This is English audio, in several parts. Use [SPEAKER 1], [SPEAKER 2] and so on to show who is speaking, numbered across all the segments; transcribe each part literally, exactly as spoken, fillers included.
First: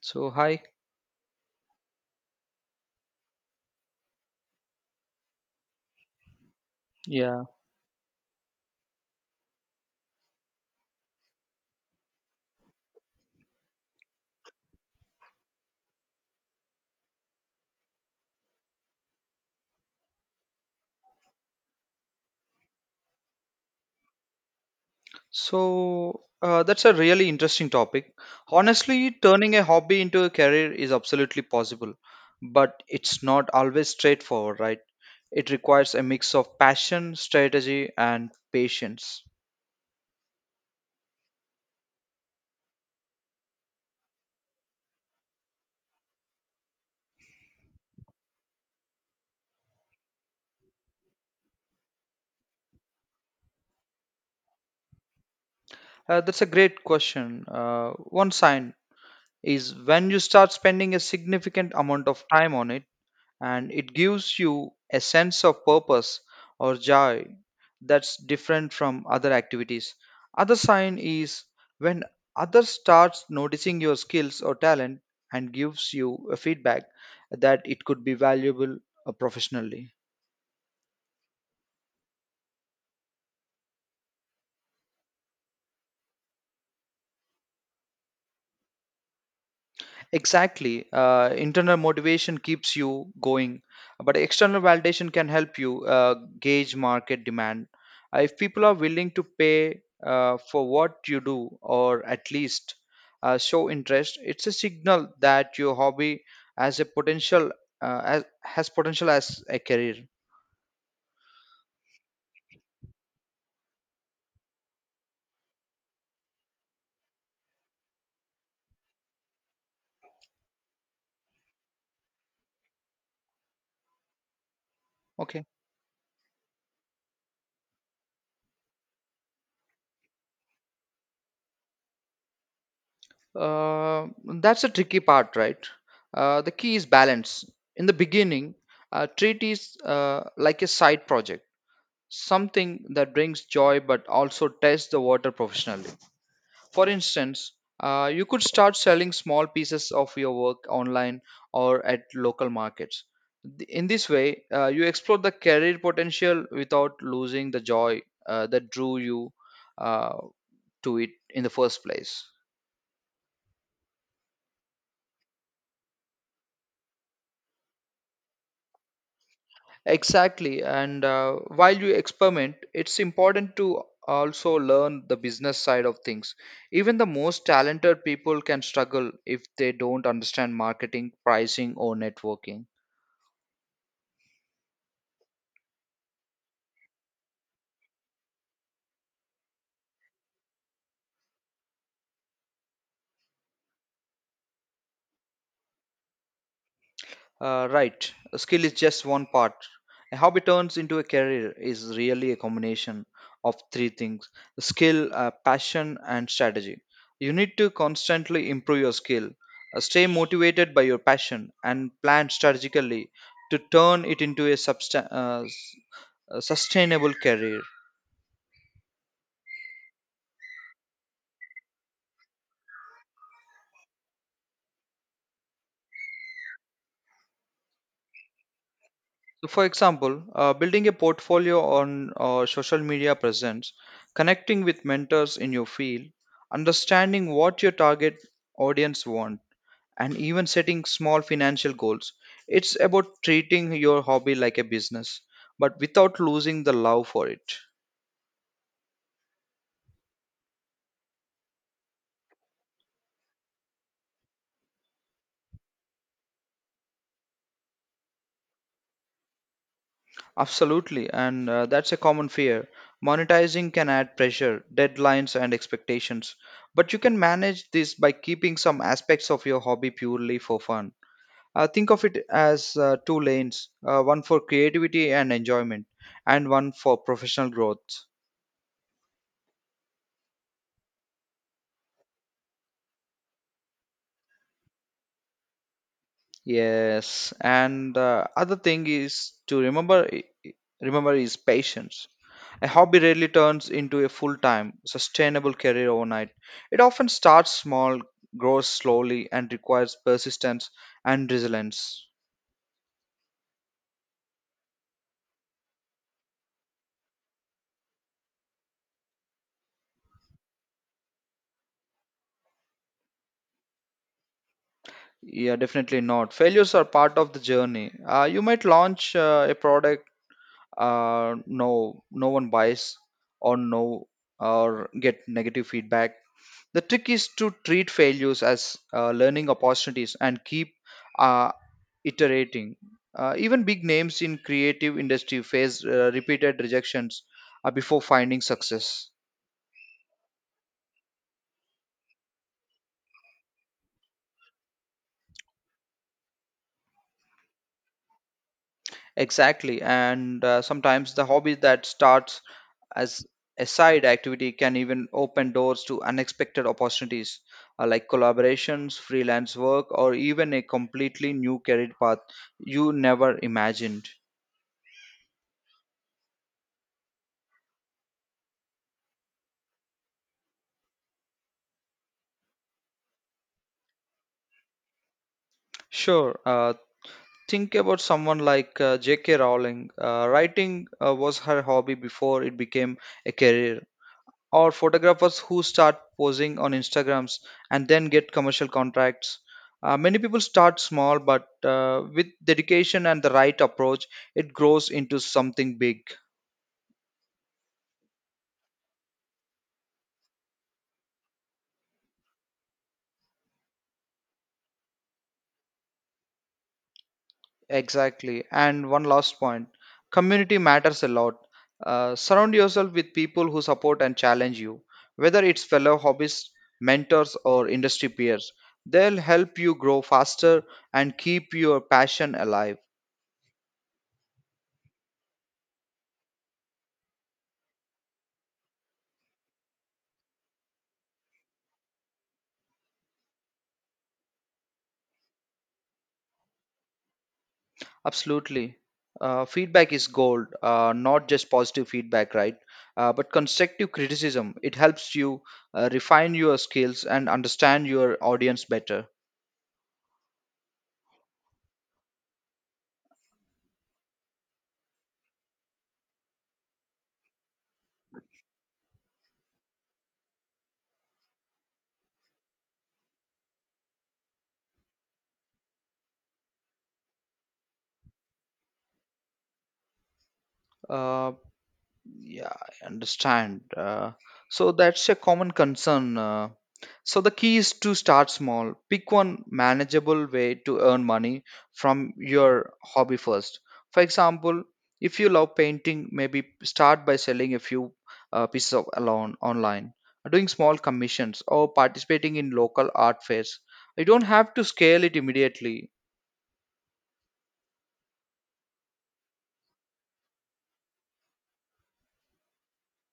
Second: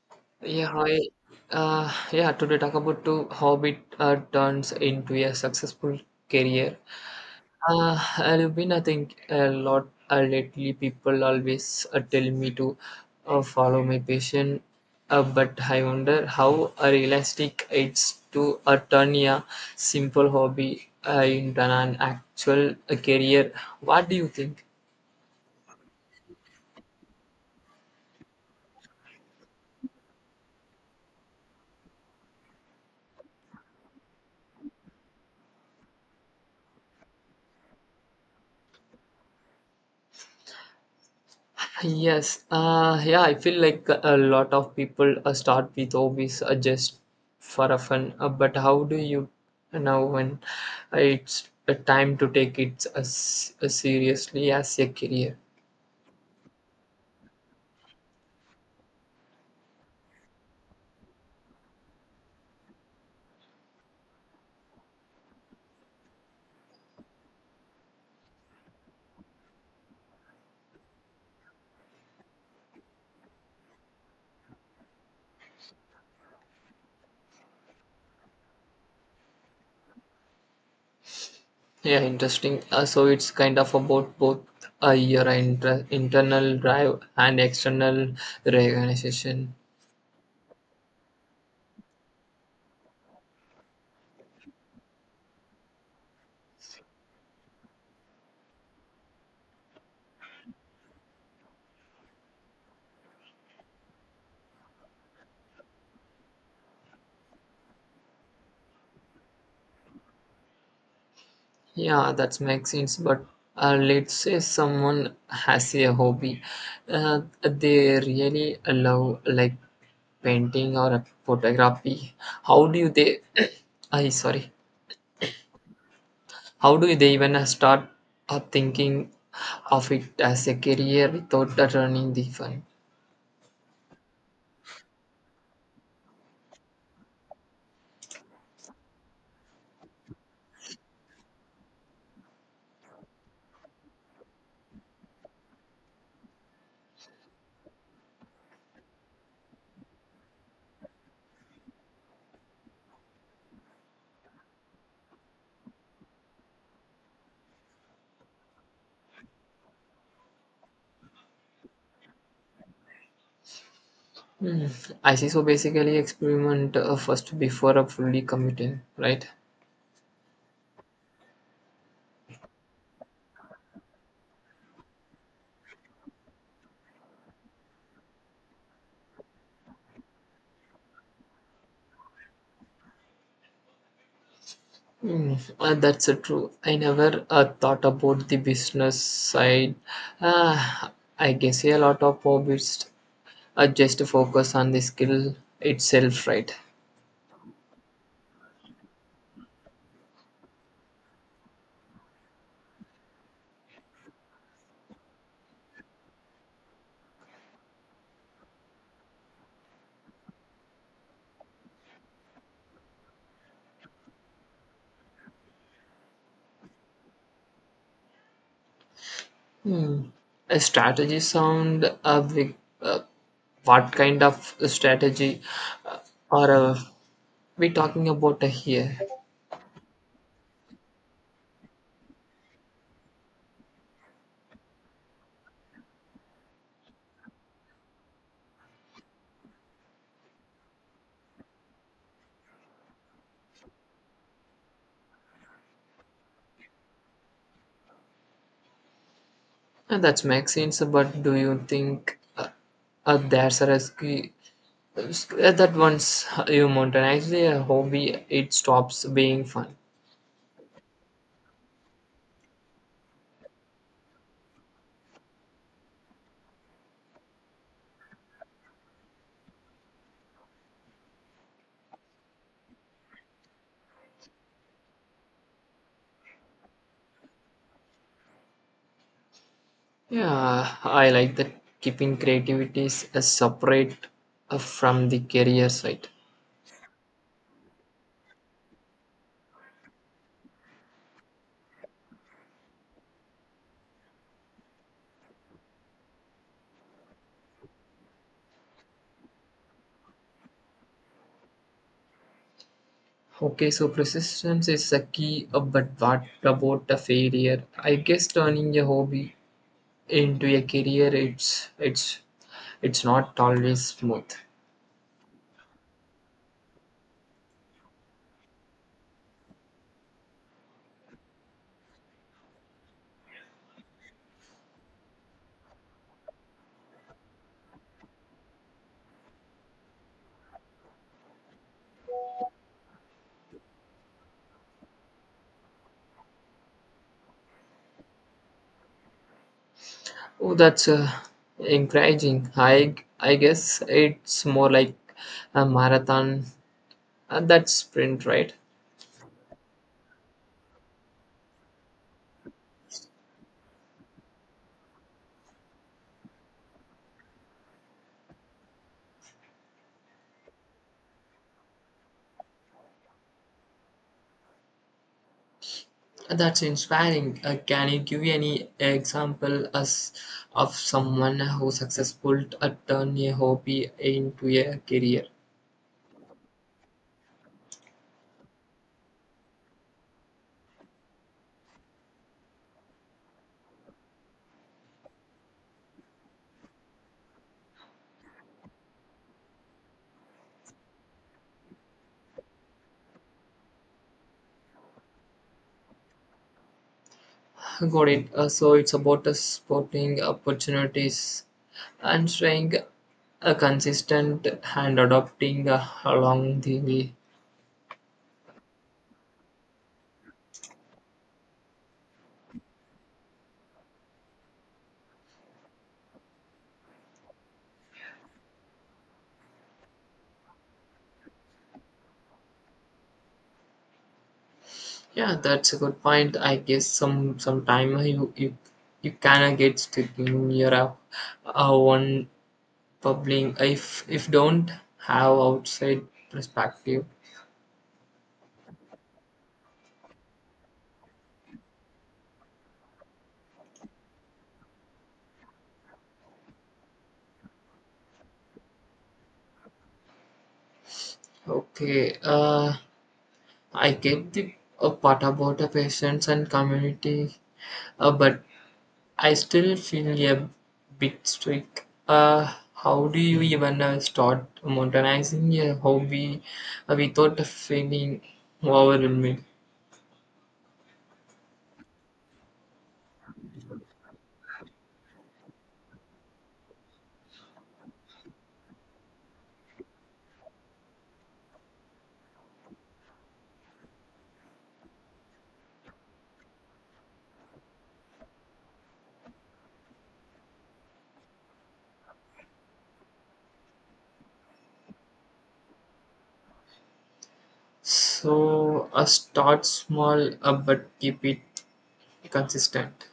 [SPEAKER 1] So, hi.
[SPEAKER 2] Yeah, hi. Uh, yeah, today talk about to how it uh, turns into a successful career.
[SPEAKER 1] Yeah.
[SPEAKER 2] Uh, I've been, I think, a lot uh, lately. People always uh, tell me to uh, follow my passion, uh, but I wonder how uh, realistic it's to uh, turn a simple hobby uh, into an actual uh, career. What do you think?
[SPEAKER 1] So, uh, that's a really interesting topic. Honestly, turning a hobby into a career is absolutely possible, but it's not always straightforward, right? It requires a mix of passion, strategy, and patience.
[SPEAKER 2] Yes, uh, yeah, I feel like a lot of people uh, start with hobbies uh, just for a fun, uh, but how do you know when it's a time to take it as, as seriously as a career?
[SPEAKER 1] Uh, that's a great question. Uh, one sign is when you start spending a significant amount of time on it, and it gives you a sense of purpose or joy that's different from other activities. Other sign is when others starts noticing your skills or talent and gives you a feedback that it could be valuable uh, professionally.
[SPEAKER 2] Yeah, interesting. Uh, so it's kind of about both uh, your inter- internal drive and external recognition.
[SPEAKER 1] Exactly. Uh, internal motivation keeps you going, but external validation can help you uh, gauge market demand. Uh, if people are willing to pay uh, for what you do, or at least uh, show interest, it's a signal that your hobby has a potential uh, as, has potential as a career.
[SPEAKER 2] Yeah, that makes sense. But uh, let's say someone has a hobby uh, they really love, like painting or photography. How do you they? I sorry.
[SPEAKER 1] Okay.
[SPEAKER 2] How do they even uh, start uh, thinking of it as a career without uh, running the fun?
[SPEAKER 1] Uh, that's a tricky part, right? Uh, the key is balance. In the beginning, uh, treat is uh, like a side project, something that brings joy but also tests the water professionally. For instance, uh, you could start selling small pieces of your work online or at local markets. Th- In this way, uh, you explore the career potential without losing the joy uh, that drew you uh, to it in the first place.
[SPEAKER 2] Hmm. I see. So basically, experiment uh, first before uh, fully committing, right?
[SPEAKER 1] Exactly. And uh, while you experiment, it's important to also learn the business side of things. Even the most talented people can struggle if they don't understand marketing, pricing, or networking.
[SPEAKER 2] Mm, uh, that's uh, true. I never uh, thought about the business side. Uh, I guess a lot of hobbits are just to focus on the skill itself, right?
[SPEAKER 1] Uh, right. A skill is just one part. A hobby turns into a career is really a combination of three things: skill, uh, passion, and strategy. You need to constantly improve your skill, uh, stay motivated by your passion, and plan strategically to turn it into a, substan- uh, s- a sustainable career.
[SPEAKER 2] Hmm. A strategy sound uh, big, uh, what kind of strategy uh, are uh, we talking about here?
[SPEAKER 1] So, for example, uh, building a portfolio on uh, social media presence, connecting with mentors in your field, understanding what your target audience want, and even setting small financial goals. It's about treating your hobby like a business, but without losing the love for it.
[SPEAKER 2] And that makes sense, but do you think uh, uh, there's a risk? Uh, that once you mountain actually a hobby it stops being fun.
[SPEAKER 1] Absolutely, and uh, that's a common fear. Monetizing can add pressure, deadlines, and expectations, but you can manage this by keeping some aspects of your hobby purely for fun. Uh, think of it as uh, two lanes, uh, one for creativity and enjoyment, and one for professional growth.
[SPEAKER 2] Yeah, I like that, keeping creativity is a separate uh, from the career side.
[SPEAKER 1] Yes, and uh, other thing is to remember, i- i- remember is patience. A hobby rarely turns into a full time, sustainable career overnight. It often starts small, grows slowly, and requires persistence and resilience.
[SPEAKER 2] Okay, so persistence is a key, uh, but what about a failure? I guess turning a hobby into a career, it's it's it's not always smooth.
[SPEAKER 1] Yeah, definitely not. Failures are part of the journey. Uh, you might launch uh, a product, uh, no no one buys, or no or get negative feedback. The trick is to treat failures as uh, learning opportunities and keep uh, iterating. Uh, even big names in creative industry face uh, repeated rejections uh, before finding success.
[SPEAKER 2] Oh, that's uh, encouraging. i i guess it's more like a marathon. Uh, that's print, right?
[SPEAKER 1] Exactly. And uh, sometimes the hobby that starts as a side activity can even open doors to unexpected opportunities, uh, like collaborations, freelance work, or even a completely new career path you never imagined.
[SPEAKER 2] That's inspiring. Uh, can you give any example as of someone who successful at turn a hobby into a career?
[SPEAKER 1] Sure, uh, think about someone like uh, J K. Rowling. Uh, writing uh, was her hobby before it became a career, or photographers who start posing on Instagrams and then get commercial contracts. Uh, many people start small, but uh, with dedication and the right approach, it grows into something big.
[SPEAKER 2] Got it. Uh, so it's about uh, spotting opportunities and staying uh, consistent and adopting uh, along the way.
[SPEAKER 1] Exactly. And one last point: community matters a lot. Uh, surround yourself with people who support and challenge you, whether it's fellow hobbyists, mentors, or industry peers. They'll help you grow faster and keep your passion alive.
[SPEAKER 2] Yeah, that's a good point. I guess some sometime you you you can get stuck in your uh, uh, one bubbling if if don't have outside perspective.
[SPEAKER 1] Absolutely. Uh, feedback is gold, uh, not just positive feedback, right? Uh, but constructive criticism. It helps you uh, refine your skills and understand your audience better.
[SPEAKER 2] Okay, uh I get the uh, part about the patients and community, uh, but I still feel a bit stuck. Uh how do you even uh, start modernizing a hobby uh, without feeling overwhelmed?
[SPEAKER 1] Uh, Yeah, I understand. Uh, so that's a common concern. Uh, so the key is to start small. Pick one manageable way to earn money from your hobby first. For example, if you love painting, maybe start by selling a few uh, pieces of alone online, doing small commissions, or participating in local art fairs. You don't have to scale it immediately.
[SPEAKER 2] So uh, start small, uh, but keep it consistent.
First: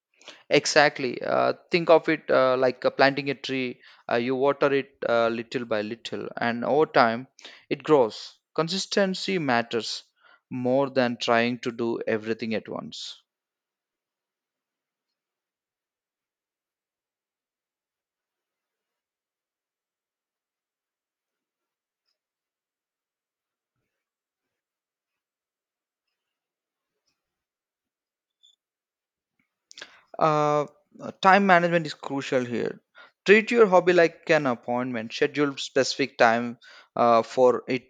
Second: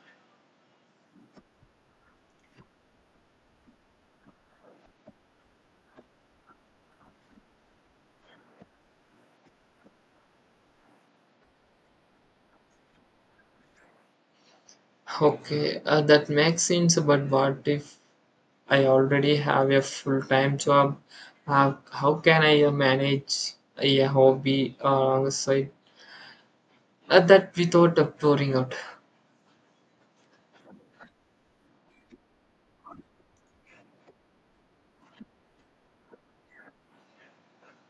[SPEAKER 1] Exactly. Uh, think of it uh, like uh, planting a tree. Uh, you water it uh, little by little, and over time, it grows. Consistency matters more than trying to do everything at once.
[SPEAKER 2] Okay, uh, that makes sense, but what if I already have a full-time job. How, how can I uh, manage a hobby alongside uh, that without uh, pouring out?
[SPEAKER 1] Uh, Time management is crucial here. Treat your hobby like an appointment. Schedule specific time uh, for it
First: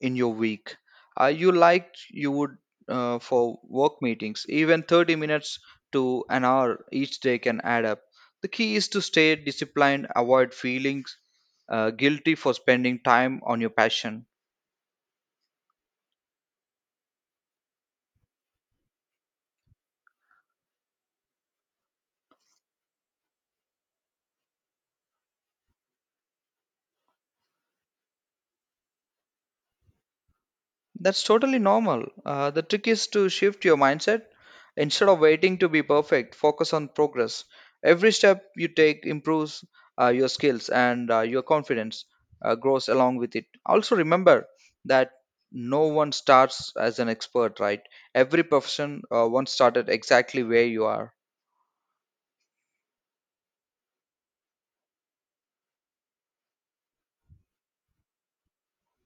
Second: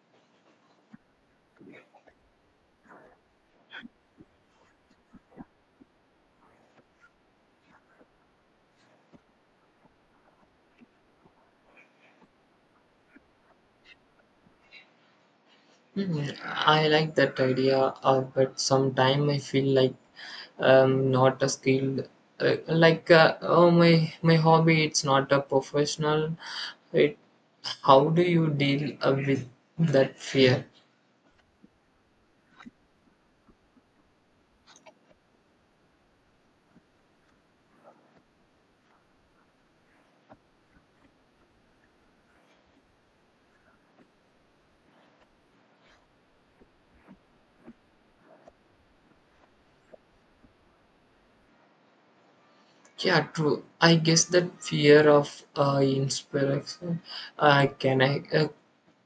[SPEAKER 1] in your week, uh, you like you would uh, for work meetings. Even thirty minutes to an hour each day can add up. The key is to stay disciplined, avoid feelings uh, guilty for spending time on your passion.
[SPEAKER 2] Hmm, I like that idea, uh, but sometimes I feel like um, not a skilled. Uh, like uh, oh my my hobby it's not a professional it. How do you deal uh, with that fear?
[SPEAKER 1] That's totally normal. Uh, the trick is to shift your mindset. Instead of waiting to be perfect, focus on progress. Every step you take improves uh, your skills, and uh, your confidence uh, grows along with it. Also, remember that no one starts as an expert, right? Every profession uh, once started exactly where you are.
[SPEAKER 2] Yeah, true. I guess that fear of uh, inspiration uh, can I uh,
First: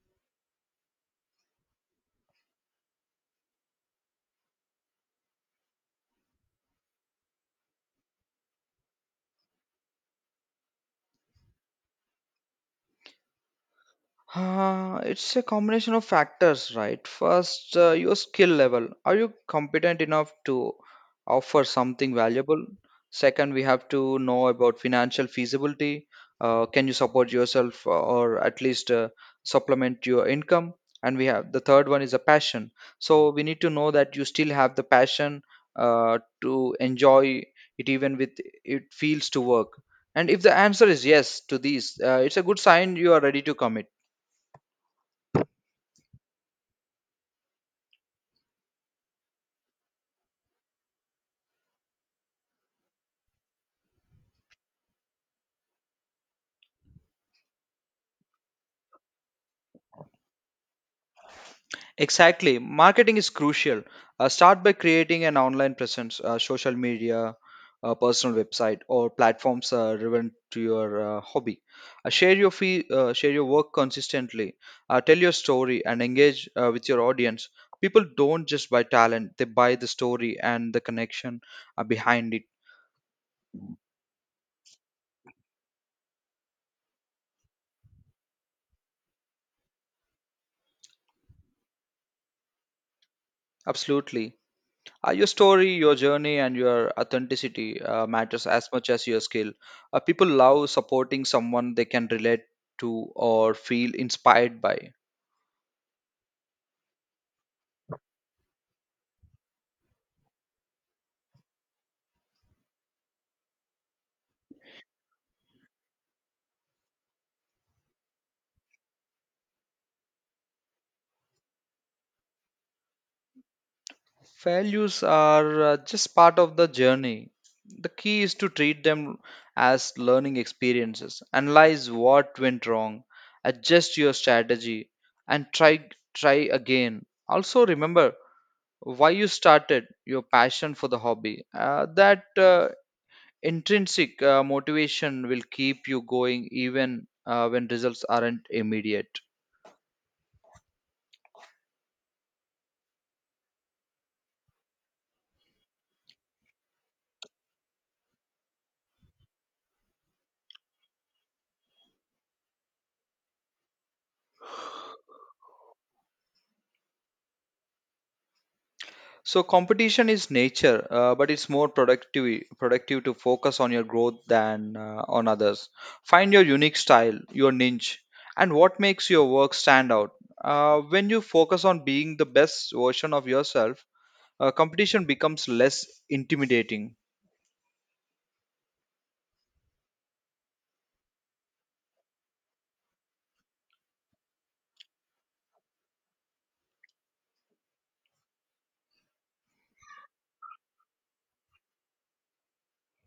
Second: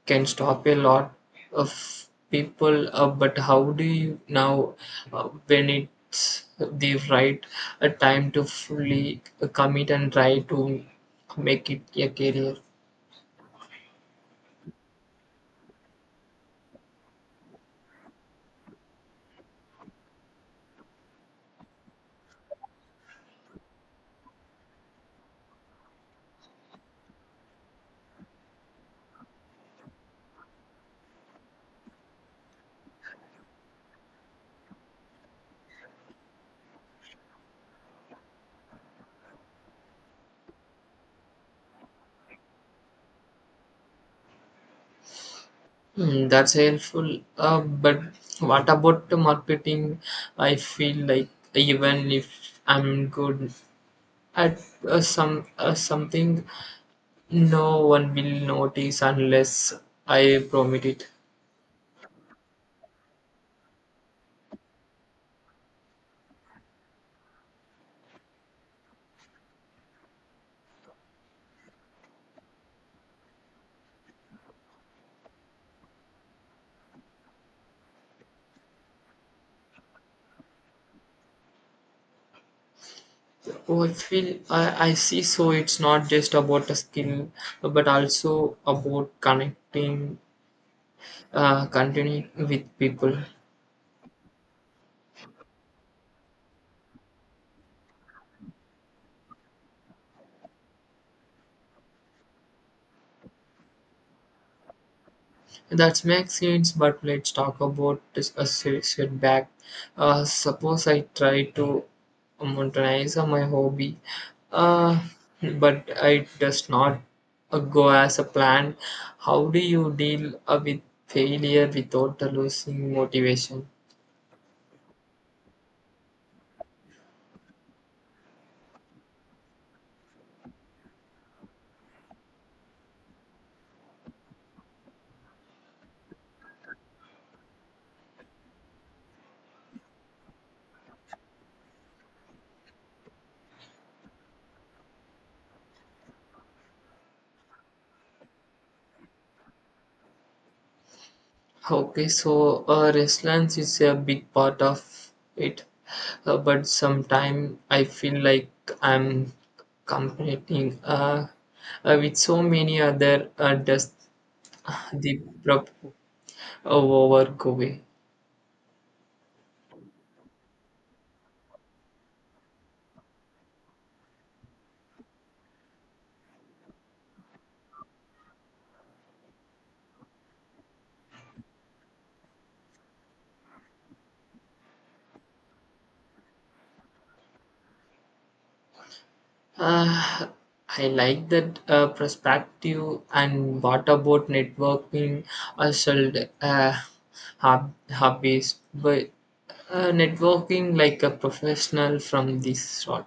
[SPEAKER 2] can stop a lot of people. Uh, but how do you now uh, when it's the right uh, time to fully commit and try to make it a career?
[SPEAKER 1] Uh, it's a combination of factors, right? First, uh, your skill level. Are you competent enough to offer something valuable? Second, we have to know about financial feasibility. Uh, can you support yourself uh, or at least uh, supplement your income? And we have the third one is a passion. So we need to know that you still have the passion uh, to enjoy it, even with it feels to work. And if the answer is yes to these, uh, it's a good sign you are ready to commit.
[SPEAKER 2] Hmm, that's helpful. Uh, but what about the marketing? I feel like even if I'm good at uh, some uh, something. No one will notice unless I prompt it.
[SPEAKER 1] Exactly. Marketing is crucial. Uh, start by creating an online presence, uh, social media, uh, personal website, or platforms uh, relevant to your uh, hobby. Uh, share your fee, uh, share your work consistently. Uh, tell your story and engage uh, with your audience. People don't just buy talent; they buy the story and the connection uh, behind it.
[SPEAKER 2] Oh, I feel I, I see. So it's not just about a skill, but also about connecting, uh, continuing with people.
[SPEAKER 1] Absolutely. Uh, your story, your journey, and your authenticity uh, matters as much as your skill. Uh, people love supporting someone they can relate to or feel inspired by.
[SPEAKER 2] That makes sense, but let's talk about discuss it setback. Uh, suppose I try to monetize my hobby, uh, but it does not uh, go as a plan. How do you deal uh, with failure without losing motivation?
[SPEAKER 1] Failures are uh, just part of the journey. The key is to treat them as learning experiences, analyze what went wrong, adjust your strategy, and try try again. Also remember why you started, your passion for the hobby. Uh, that uh, intrinsic uh, motivation will keep you going even uh, when results aren't immediate.
[SPEAKER 2] Okay, so uh, resilience is a big part of it, uh, but sometimes I feel like I'm competing uh, uh, with so many other uh, does the prop over go away.
[SPEAKER 1] So competition is nature, uh, but it's more productive productive to focus on your growth than uh, on others. Find your unique style, your niche, and what makes your work stand out. Uh, when you focus on being the best version of yourself, uh, competition becomes less intimidating.
[SPEAKER 2] Uh, I like that uh, perspective. And what about networking? I should uh, hub hobbies, but uh, networking like a professional from this sort.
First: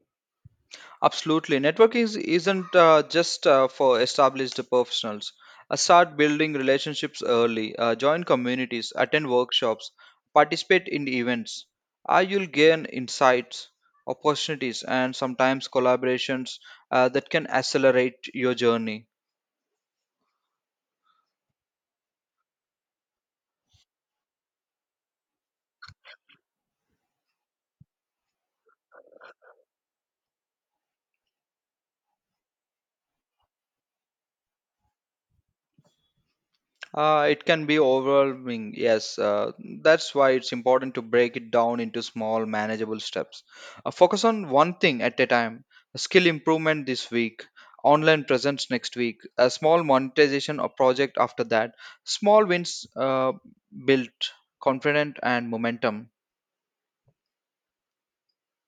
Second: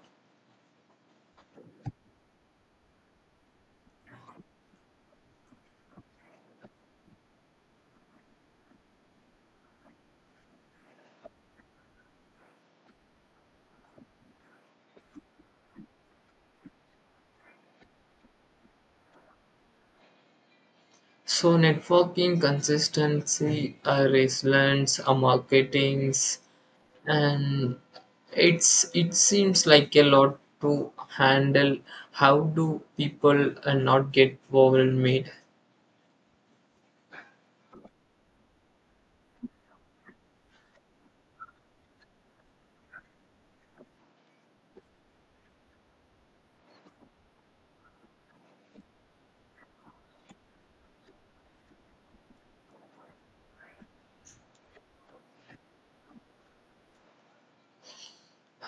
[SPEAKER 1] Absolutely. Networking is, isn't uh, just uh, for established professionals. Uh, start building relationships early, uh, join communities, attend workshops, participate in events. Uh, you'll gain insights, opportunities, and sometimes collaborations uh, that can accelerate your journey.
[SPEAKER 2] So networking consistency, uh, resilience, uh, marketings, and it's it seems like a lot to handle. How do people uh, not get overwhelmed?
[SPEAKER 1] Uh, it can be overwhelming, yes. Uh, that's why it's important to break it down into small, manageable steps. Uh, focus on one thing at a time: skill improvement this week, online presence next week, a small monetization or project after that. Small wins uh, build confidence and momentum.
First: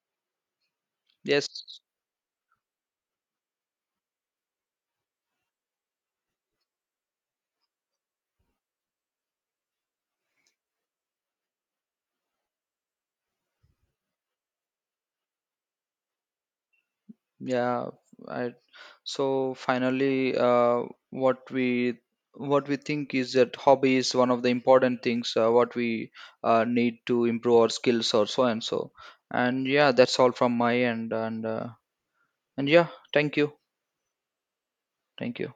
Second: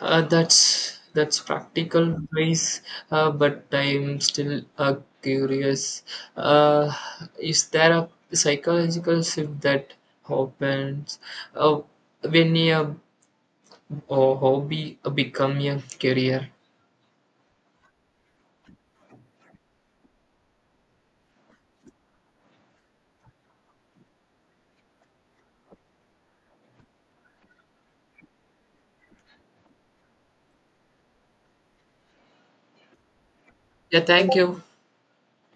[SPEAKER 2] Uh, that's that's
[SPEAKER 1] Yes.
[SPEAKER 2] practical ways, uh, but I'm still uh, curious. Uh, is there a psychological shift that happens uh, when a, a hobby become a career?
[SPEAKER 1] Yeah, I, so finally, uh, what we what we think is that hobby is one of the important things uh, what we uh, need to improve our skills or so and so. And yeah, that's all from my end. And uh, and yeah, thank you,
[SPEAKER 2] Yeah, thank you.
[SPEAKER 1] thank you.